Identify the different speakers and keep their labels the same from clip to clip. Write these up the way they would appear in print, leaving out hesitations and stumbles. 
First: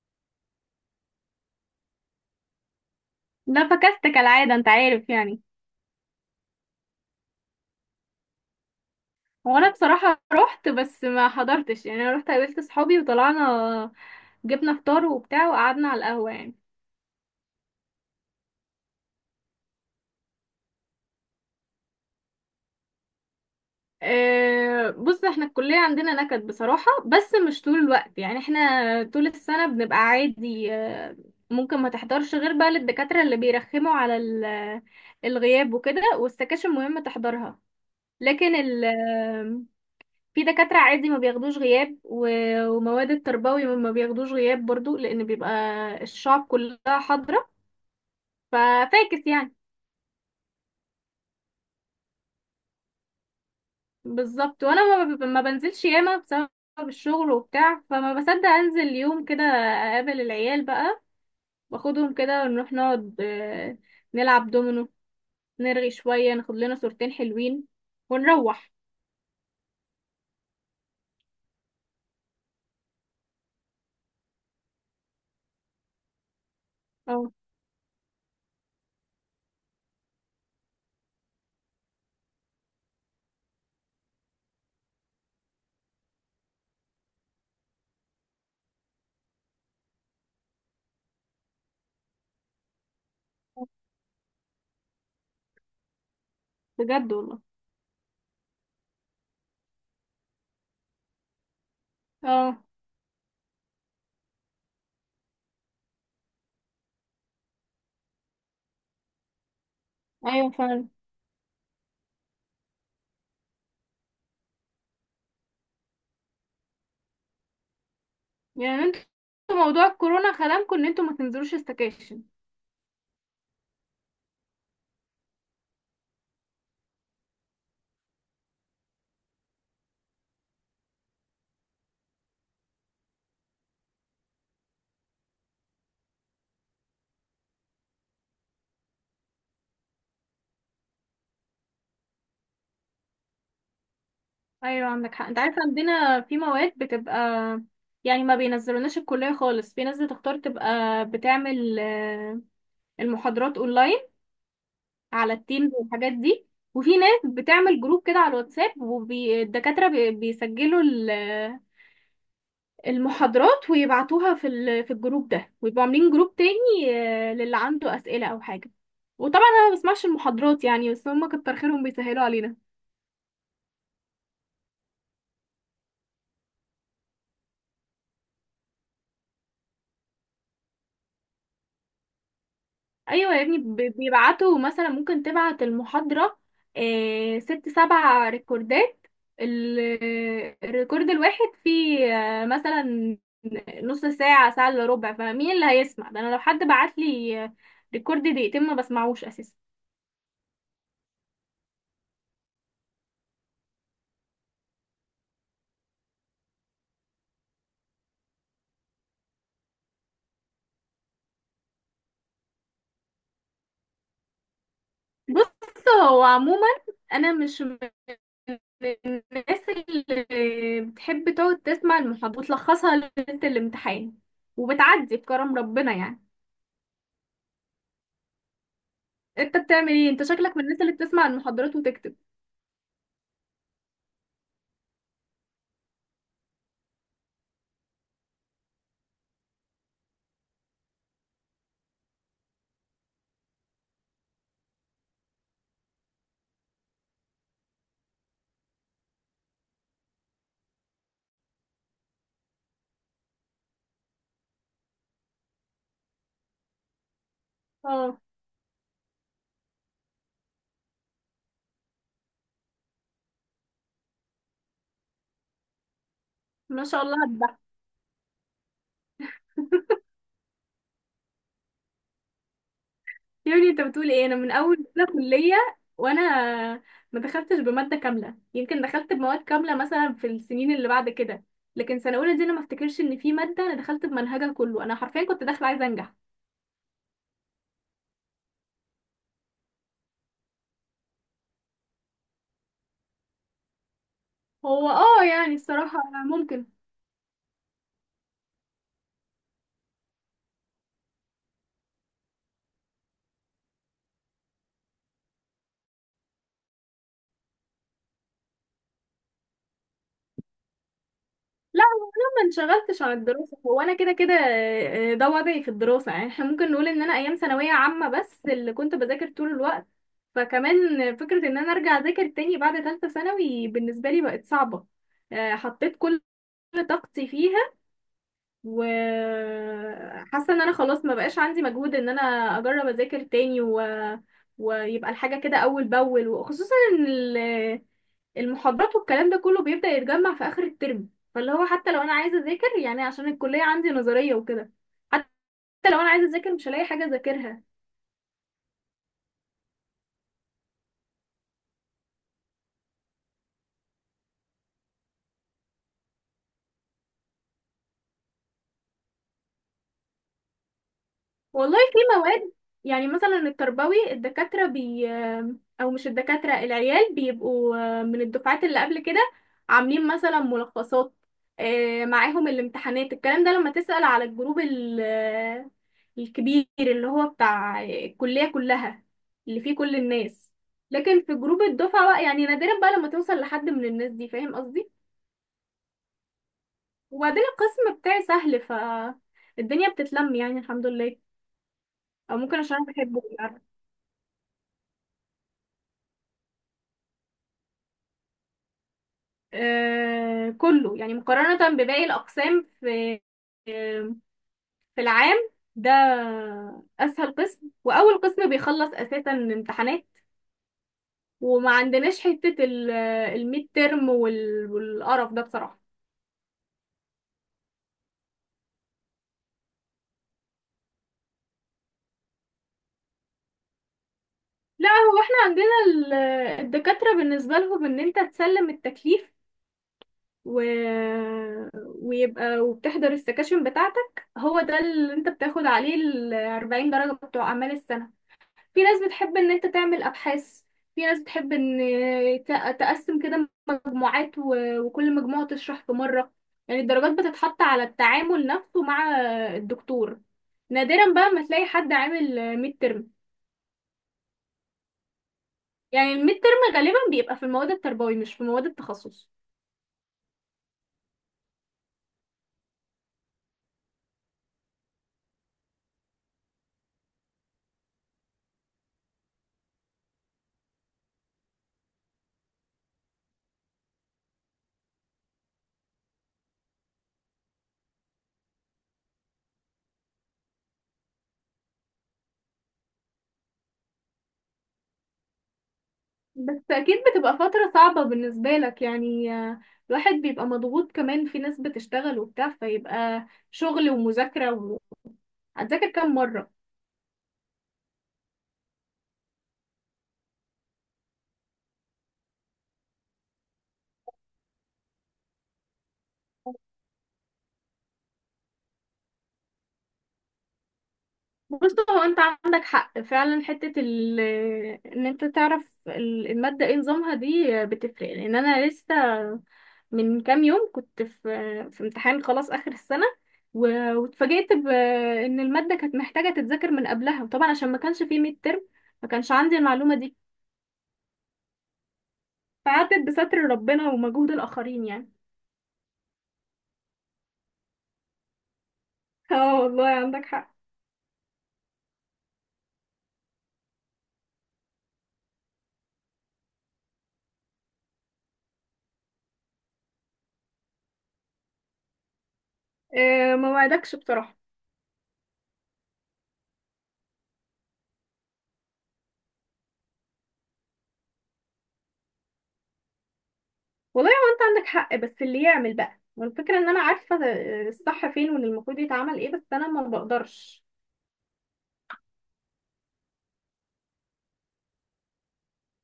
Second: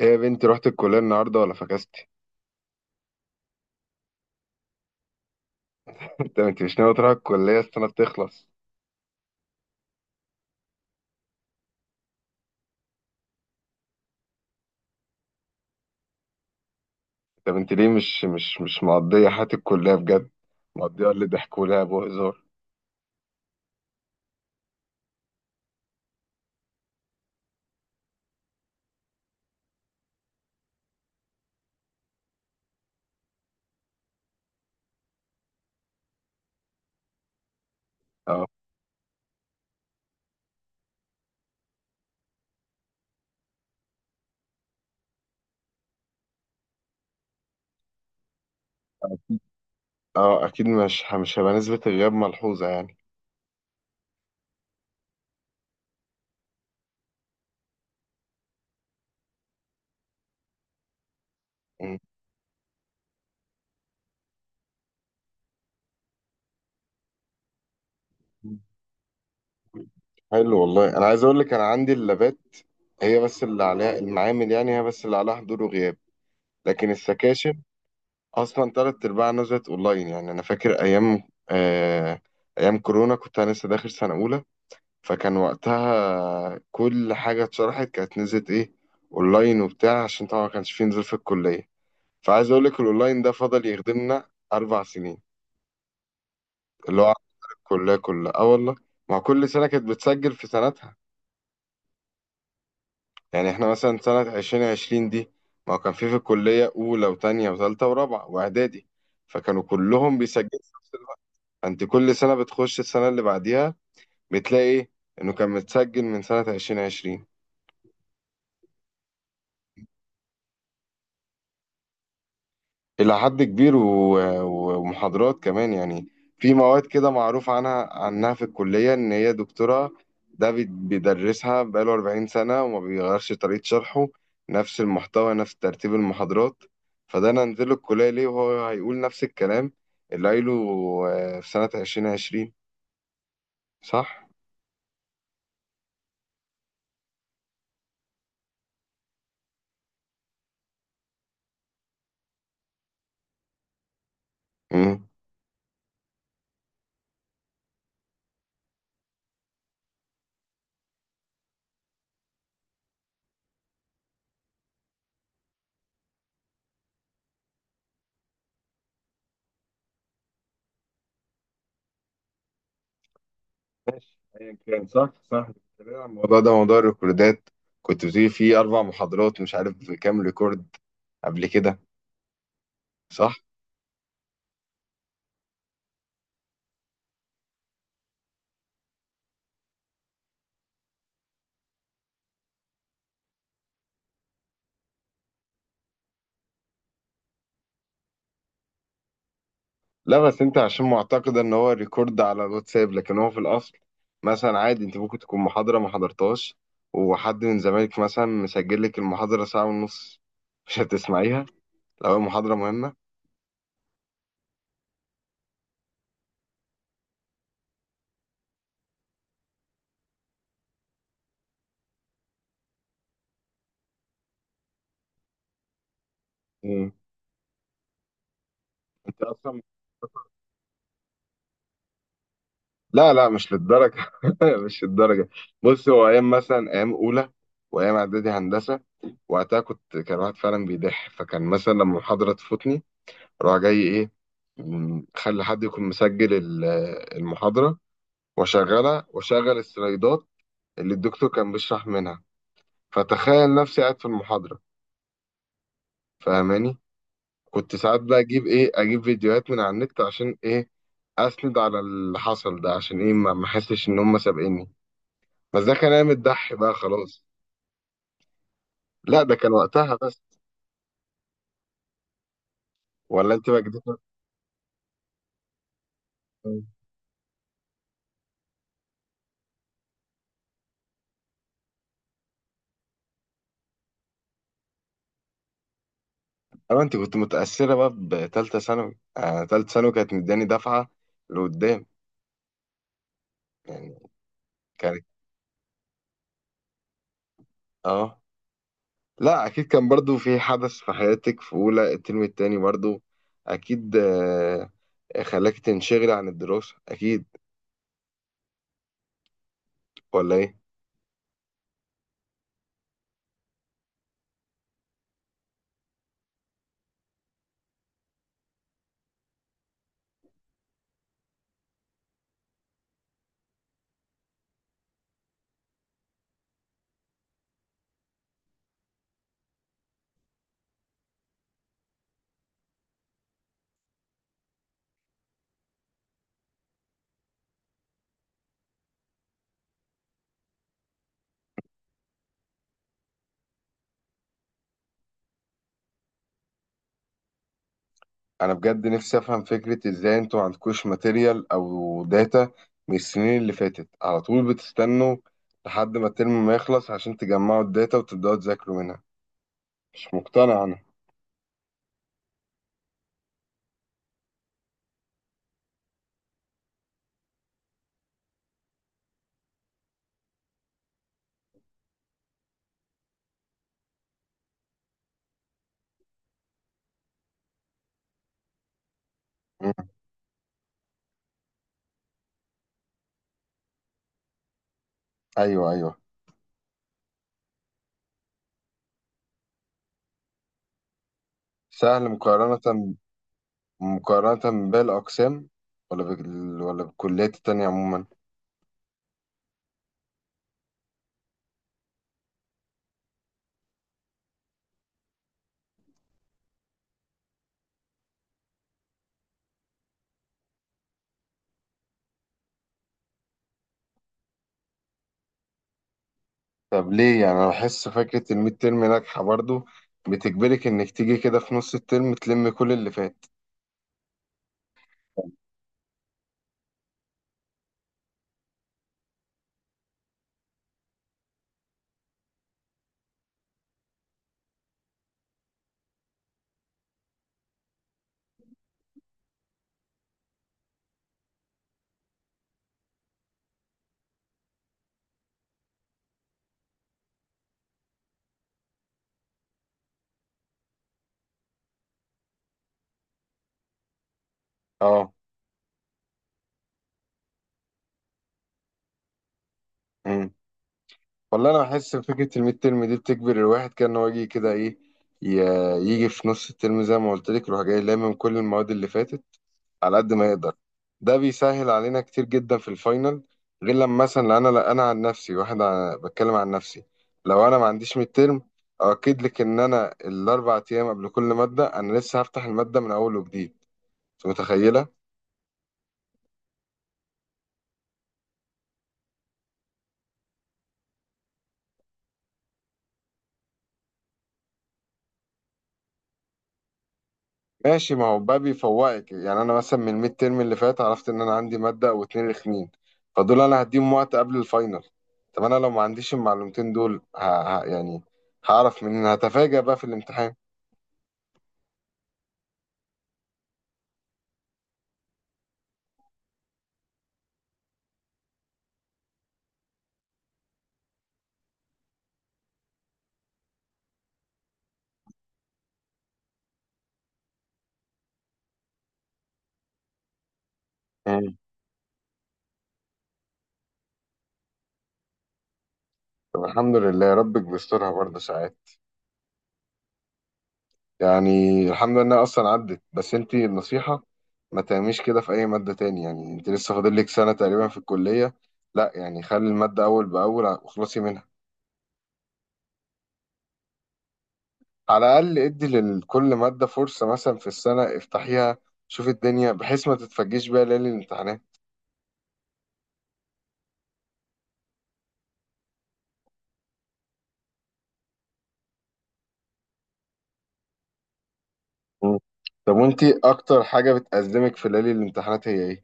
Speaker 1: ايه يا بنتي، رحت الكلية النهاردة ولا فكستي؟
Speaker 2: لا فكست كالعادة، انت عارف يعني.
Speaker 1: انت مش ناوي تروح الكلية السنة تخلص.
Speaker 2: وانا بصراحة رحت بس ما حضرتش يعني، انا رحت قابلت صحابي وطلعنا، جبنا فطار وبتاع وقعدنا على القهوة يعني.
Speaker 1: طب انت بنتي، ليه مش مقضية حياة الكلية بجد؟ مقضية اللي ضحك ولعب وهزار.
Speaker 2: أه بص، احنا الكلية عندنا نكد بصراحة، بس مش طول الوقت يعني. احنا طول السنة بنبقى عادي، ممكن ما تحضرش غير بقى للدكاترة اللي بيرخموا على الغياب وكده، والسكاشن مهم تحضرها.
Speaker 1: اه،
Speaker 2: لكن ال في دكاترة عادي ما بياخدوش غياب، ومواد التربوي ما بياخدوش غياب برضو، لأن بيبقى الشعب كلها حاضرة ففاكس يعني.
Speaker 1: اه، اكيد مش هيبقى نسبة الغياب ملحوظة يعني.
Speaker 2: بالظبط، وأنا ما بنزلش ياما بسبب الشغل وبتاع، فما بصدق أنزل يوم كده أقابل العيال بقى،
Speaker 1: مم.
Speaker 2: واخدهم كده ونروح نقعد، نلعب دومينو، نرغي شوية، ناخد لنا صورتين حلوين ونروح.
Speaker 1: حلو والله، انا عايز اقول لك انا عندي اللابات، هي بس اللي عليها المعامل، يعني هي بس اللي عليها حضور وغياب. لكن
Speaker 2: اه
Speaker 1: السكاشن اصلا تلات ارباعها نزلت اونلاين، يعني انا فاكر ايام، آه، ايام كورونا كنت انا لسه داخل سنة اولى، فكان وقتها كل حاجة اتشرحت كانت نزلت ايه، اونلاين وبتاع، عشان طبعا ما كانش فيه نزول في الكلية. فعايز اقول لك الاونلاين ده فضل يخدمنا 4 سنين، اللي
Speaker 2: بجد
Speaker 1: هو
Speaker 2: والله.
Speaker 1: الكلية كلها. اه والله، مع كل سنة كانت بتسجل في سنتها.
Speaker 2: اه.
Speaker 1: يعني احنا مثلا سنة 2020 دي، ما هو كان في الكلية أولى وتانية وتالتة ورابعة وإعدادي، فكانوا كلهم بيسجلوا
Speaker 2: ايوه
Speaker 1: في
Speaker 2: فعلا.
Speaker 1: نفس الوقت. فأنت كل سنة بتخش السنة اللي بعديها، بتلاقي إيه؟ إنه كان متسجل من سنة 2020،
Speaker 2: يعني انتوا موضوع الكورونا خدمكم ان انتوا ما تنزلوش استكاشن.
Speaker 1: إلى حد كبير، ومحاضرات كمان يعني. في مواد كده معروف عنها في الكلية إن هي دكتورة، ده بيدرسها بقاله 40 سنة، وما بيغيرش طريقة شرحه، نفس المحتوى، نفس ترتيب المحاضرات. فده أنا أنزله الكلية ليه، وهو هيقول نفس الكلام اللي قايله، في سنة 2020، صح؟
Speaker 2: ايوه عندك حق، انت عارفه عندنا في مواد بتبقى يعني ما بينزلوناش الكليه خالص، في ناس بتختار تبقى بتعمل المحاضرات اونلاين
Speaker 1: مم.
Speaker 2: على التيمز والحاجات دي. وفي ناس بتعمل جروب كده على الواتساب، والدكاتره بيسجلوا المحاضرات ويبعتوها في الجروب ده، ويبقوا عاملين جروب تاني للي عنده اسئله او حاجه. وطبعا انا ما بسمعش المحاضرات يعني، بس هم كتر خيرهم بيسهلوا علينا.
Speaker 1: ماشي، أيا كان. صح، صح، بتتكلم عن الموضوع ده، موضوع الريكوردات. كنت بتقولي فيه 4 محاضرات، مش عارف كام ريكورد قبل كده، صح؟
Speaker 2: ايوه يا ابني، بيبعتوا مثلا، ممكن تبعت المحاضرة ست سبع ريكوردات. ال- الريكورد الواحد فيه مثلا نص ساعة، ساعة الا ربع. فمين اللي هيسمع ده؟ انا لو حد بعت لي ريكورد دقيقتين ما بسمعوش اساسا.
Speaker 1: لا، بس انت عشان معتقد ان هو ريكورد على الواتساب، لكن هو في الاصل مثلا عادي انت ممكن تكون محاضرة ما حضرتهاش، وحد من زمايلك مثلا مسجل لك المحاضرة ساعة ونص. مش هتسمعيها لو هي محاضرة مهمة.
Speaker 2: بص هو عموما، انا مش من الناس اللي بتحب تقعد تسمع المحاضرة وتلخصها ليلة الامتحان، وبتعدي بكرم ربنا يعني.
Speaker 1: مم. انت
Speaker 2: انت
Speaker 1: اصلا.
Speaker 2: بتعمل ايه؟ انت شكلك من الناس اللي بتسمع المحاضرات وتكتب.
Speaker 1: لا، لا، مش للدرجة. مش للدرجة. بص، هو ايام مثلا، ايام اولى، وايام اعدادي هندسة، وقتها كنت كان واحد فعلا بيضح، فكان مثلا لما المحاضرة تفوتني اروح جاي ايه، خلي حد يكون مسجل المحاضرة، وشغلها، وشغل السلايدات اللي الدكتور كان بيشرح منها، فتخيل نفسي قاعد في المحاضرة، فاهماني. كنت ساعات
Speaker 2: اه.
Speaker 1: بقى اجيب ايه، اجيب فيديوهات من على النت، عشان ايه؟ اسند على اللي حصل ده، عشان ايه؟ ما احسش ان هم سابقيني. بس ده كان ايام الدح بقى
Speaker 2: ما شاء الله
Speaker 1: خلاص.
Speaker 2: على الضحك.
Speaker 1: لا، ده كان وقتها بس، ولا انت
Speaker 2: يا
Speaker 1: بقى
Speaker 2: ابني انت
Speaker 1: جديد.
Speaker 2: بتقول ايه؟ انا من اول سنه كليه وانا ما دخلتش بماده كامله، يمكن دخلت بمواد كامله مثلا في السنين اللي بعد كده، لكن سنه اولى دي انا ما افتكرش ان في ماده انا دخلت بمنهجها كله، انا حرفيا كنت داخله عايزه انجح.
Speaker 1: اما انت كنت متأثرة بقى بتالتة ثانوي، تالتة ثانوي كانت مداني دفعة لقدام يعني،
Speaker 2: هو
Speaker 1: كانت.
Speaker 2: اه يعني الصراحه ممكن.
Speaker 1: اه، لا، اكيد كان برضو في حدث في حياتك في اولى الترم التاني برضو، اكيد، خلاك تنشغل عن الدراسة، اكيد، ولا ايه؟
Speaker 2: انشغلتش عن الدراسة، هو انا كده كده، ده وضعي في الدراسة يعني. احنا ممكن نقول ان انا ايام ثانوية عامة بس اللي كنت بذاكر طول الوقت، فكمان فكرة ان انا ارجع اذاكر تاني بعد ثالثة ثانوي بالنسبة لي بقت صعبة. حطيت كل طاقتي فيها، وحاسة ان انا خلاص ما بقاش عندي مجهود ان انا اجرب اذاكر تاني، و... ويبقى الحاجة كده اول باول، وخصوصا ان ال... المحاضرات والكلام ده كله بيبدأ يتجمع في آخر الترم. فاللي هو حتى لو أنا عايزة أذاكر يعني، عشان الكلية عندي نظرية وكده، حتى لو أنا عايزة أذاكر مش هلاقي حاجة أذاكرها.
Speaker 1: انا بجد نفسي افهم فكرة، ازاي انتوا عندكوش ماتيريال او داتا من السنين اللي فاتت، على طول بتستنوا لحد ما الترم ما يخلص عشان تجمعوا الداتا وتبدأوا تذاكروا منها، مش مقتنع انا.
Speaker 2: والله في مواد يعني مثلا التربوي، الدكاترة بي، أو مش الدكاترة، العيال بيبقوا من الدفعات اللي قبل كده عاملين مثلا ملخصات، معاهم الامتحانات. الكلام ده لما تسأل على الجروب الكبير اللي هو بتاع الكلية كلها، اللي فيه
Speaker 1: مم.
Speaker 2: كل الناس. لكن في جروب الدفعة بقى يعني، نادرا بقى لما توصل لحد من الناس دي. فاهم قصدي؟
Speaker 1: ايوه، ايوه.
Speaker 2: وبعدين القسم بتاعي سهل، فالدنيا بتتلم يعني، الحمد لله.
Speaker 1: سهل
Speaker 2: او ممكن
Speaker 1: مقارنة،
Speaker 2: عشان أنا بحبه.
Speaker 1: مقارنة باقي الاقسام، ولا بالكليات التانية عموما.
Speaker 2: كله يعني مقارنة بباقي الأقسام في آه، في العام ده أسهل قسم، وأول قسم بيخلص أساسا امتحانات. وما عندناش حتة الميد ترم والقرف ده بصراحة.
Speaker 1: طب ليه؟ يعني انا بحس فكره الميد ترم ناجحه برضو، بتجبرك انك تيجي كده في نص الترم تلم كل اللي فات.
Speaker 2: لا، هو احنا عندنا الدكاترة بالنسبة لهم إن أنت تسلم التكليف، و... ويبقى وبتحضر السكاشن بتاعتك، هو ده اللي أنت بتاخد عليه 40 درجة بتوع أعمال السنة. في ناس بتحب ان انت تعمل ابحاث، في ناس بتحب ان تقسم كده مجموعات، وكل مجموعة تشرح في مرة. يعني الدرجات بتتحط على التعامل نفسه مع الدكتور. نادرا بقى ما تلاقي حد عامل ميد ترم،
Speaker 1: اه،
Speaker 2: يعني الميد ترم غالبا بيبقى في المواد التربوي مش في مواد التخصص.
Speaker 1: امم والله انا بحس فكره الميد ترم دي بتجبر الواحد كده ان هو يجي كده ايه، ي- يجي في نص الترم زي ما قلت لك، يروح جاي لامم كل المواد اللي فاتت على قد ما يقدر، ده بيسهل علينا كتير جدا في الفاينل. غير لما مثلا انا، لا انا عن نفسي، واحد، بتكلم عن نفسي، لو انا ما عنديش ميد ترم، اؤكد لك ان انا الاربع ايام قبل كل ماده انا لسه هفتح الماده من اول وجديد. أنت متخيله؟
Speaker 2: بس اكيد بتبقى فترة صعبة بالنسبة لك يعني، الواحد بيبقى مضغوط، كمان في ناس بتشتغل وبتاع، فيبقى شغل ومذاكرة. و... هتذاكر كام مرة؟
Speaker 1: ماشي، ما هو بقى بيفوقك. يعني انا مثلا من الميد تيرم اللي فات عرفت ان انا عندي ماده او اتنين رخمين، فدول انا هديهم وقت قبل الفاينل. طب انا لو ما عنديش المعلومتين دول، يعني هعرف منين؟ هتفاجأ بقى في الامتحان.
Speaker 2: بص، هو انت عندك حق فعلا، حتة ان انت تعرف المادة ايه نظامها دي بتفرق. لان انا لسه من كام يوم كنت في في امتحان خلاص اخر السنة، واتفاجئت بان المادة كانت محتاجة تتذاكر من قبلها، وطبعا عشان ما كانش فيه ميد ترم ما كانش عندي المعلومة دي،
Speaker 1: مم.
Speaker 2: فعدت بستر ربنا ومجهود الاخرين يعني.
Speaker 1: طب الحمد لله، ربك بيسترها برضه ساعات.
Speaker 2: اه والله عندك حق.
Speaker 1: يعني الحمد لله انها اصلا عدت، بس انت النصيحه ما تعمليش كده في اي ماده تاني، يعني انت لسه فاضل لك سنه تقريبا في الكليه، لا يعني خلي الماده اول باول واخلصي منها.
Speaker 2: اه، ما وعدكش بصراحة.
Speaker 1: على الأقل ادي لكل مادة فرصة، مثلا في السنة افتحيها، شوف الدنيا، بحيث ما تتفاجئيش بيها ليالي الامتحانات.
Speaker 2: والله هو انت عندك حق، بس اللي يعمل بقى. والفكرة ان انا عارفة الصح فين، واللي المفروض يتعمل ايه، بس انا ما بقدرش.
Speaker 1: مم. طب وانتي أكتر حاجة بتأزمك في ليالي الامتحانات هي ايه؟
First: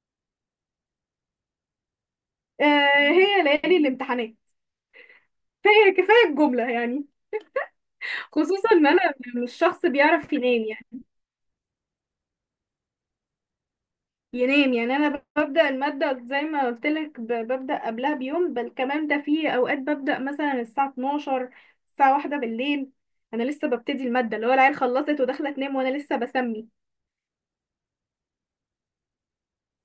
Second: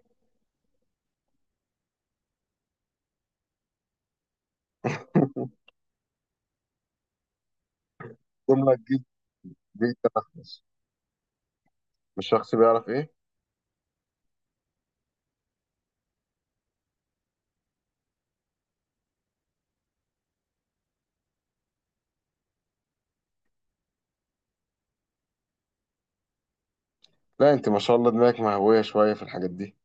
Speaker 2: آه هي ليالي الامتحانات. كفاية كفاية الجملة يعني. خصوصا
Speaker 1: جملة
Speaker 2: ان
Speaker 1: دي.
Speaker 2: انا مش
Speaker 1: دي
Speaker 2: شخص بيعرف
Speaker 1: تنفس.
Speaker 2: ينام يعني.
Speaker 1: مش شخص بيعرف ايه؟
Speaker 2: انا ببدأ المادة زي ما قلت لك، ببدأ قبلها بيوم، بل كمان ده في اوقات ببدأ مثلا الساعة 12، الساعة واحدة بالليل، انا لسه ببتدي المادة، اللي هو العيال خلصت وداخلة تنام وانا لسه بسمي.
Speaker 1: لا، انت ما شاء الله دماغك مهوية شوية في الحاجات دي،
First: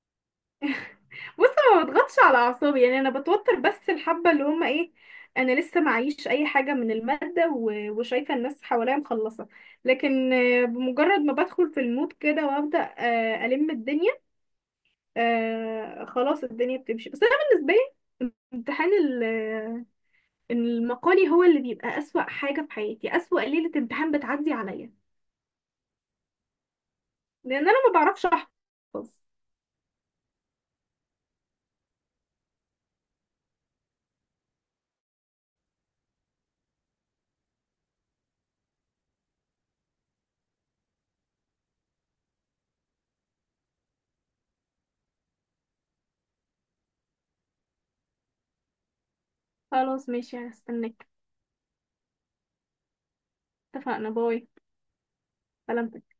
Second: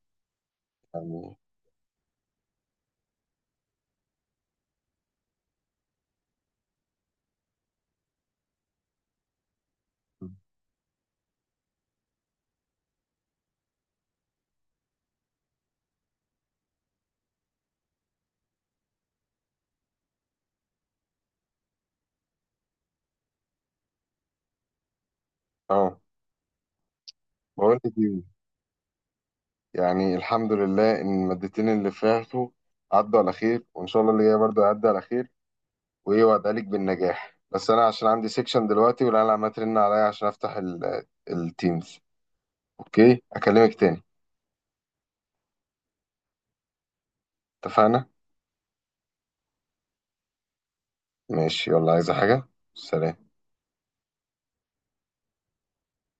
Speaker 1: يعني.
Speaker 2: بص، ما بضغطش على اعصابي يعني، انا بتوتر بس الحبه اللي هم ايه، انا لسه معيش اي حاجه من الماده، وشايفه الناس حواليا مخلصه. لكن
Speaker 1: مم.
Speaker 2: بمجرد ما بدخل في المود كده وابدا الم الدنيا، خلاص الدنيا بتمشي. بس انا بالنسبه لي امتحان المقالي هو اللي بيبقى اسوأ حاجه في حياتي، اسوأ ليله امتحان بتعدي عليا،
Speaker 1: اه،
Speaker 2: لان
Speaker 1: بقول
Speaker 2: انا
Speaker 1: لك
Speaker 2: ما
Speaker 1: ايه،
Speaker 2: بعرفش احفظ.
Speaker 1: يعني الحمد لله ان المادتين اللي فاتوا عدوا على خير، وان شاء الله اللي جاي برضه هيعدي على خير، وايه، وادعيلك بالنجاح، بس انا عشان عندي سيكشن دلوقتي والعيال عماله ترن عليا عشان افتح التيمز. اوكي، اكلمك تاني، اتفقنا.
Speaker 2: خلاص ماشي، هستناك.
Speaker 1: ماشي، يلا، عايزة حاجة. سلام.
Speaker 2: اتفقنا. باي. سلام.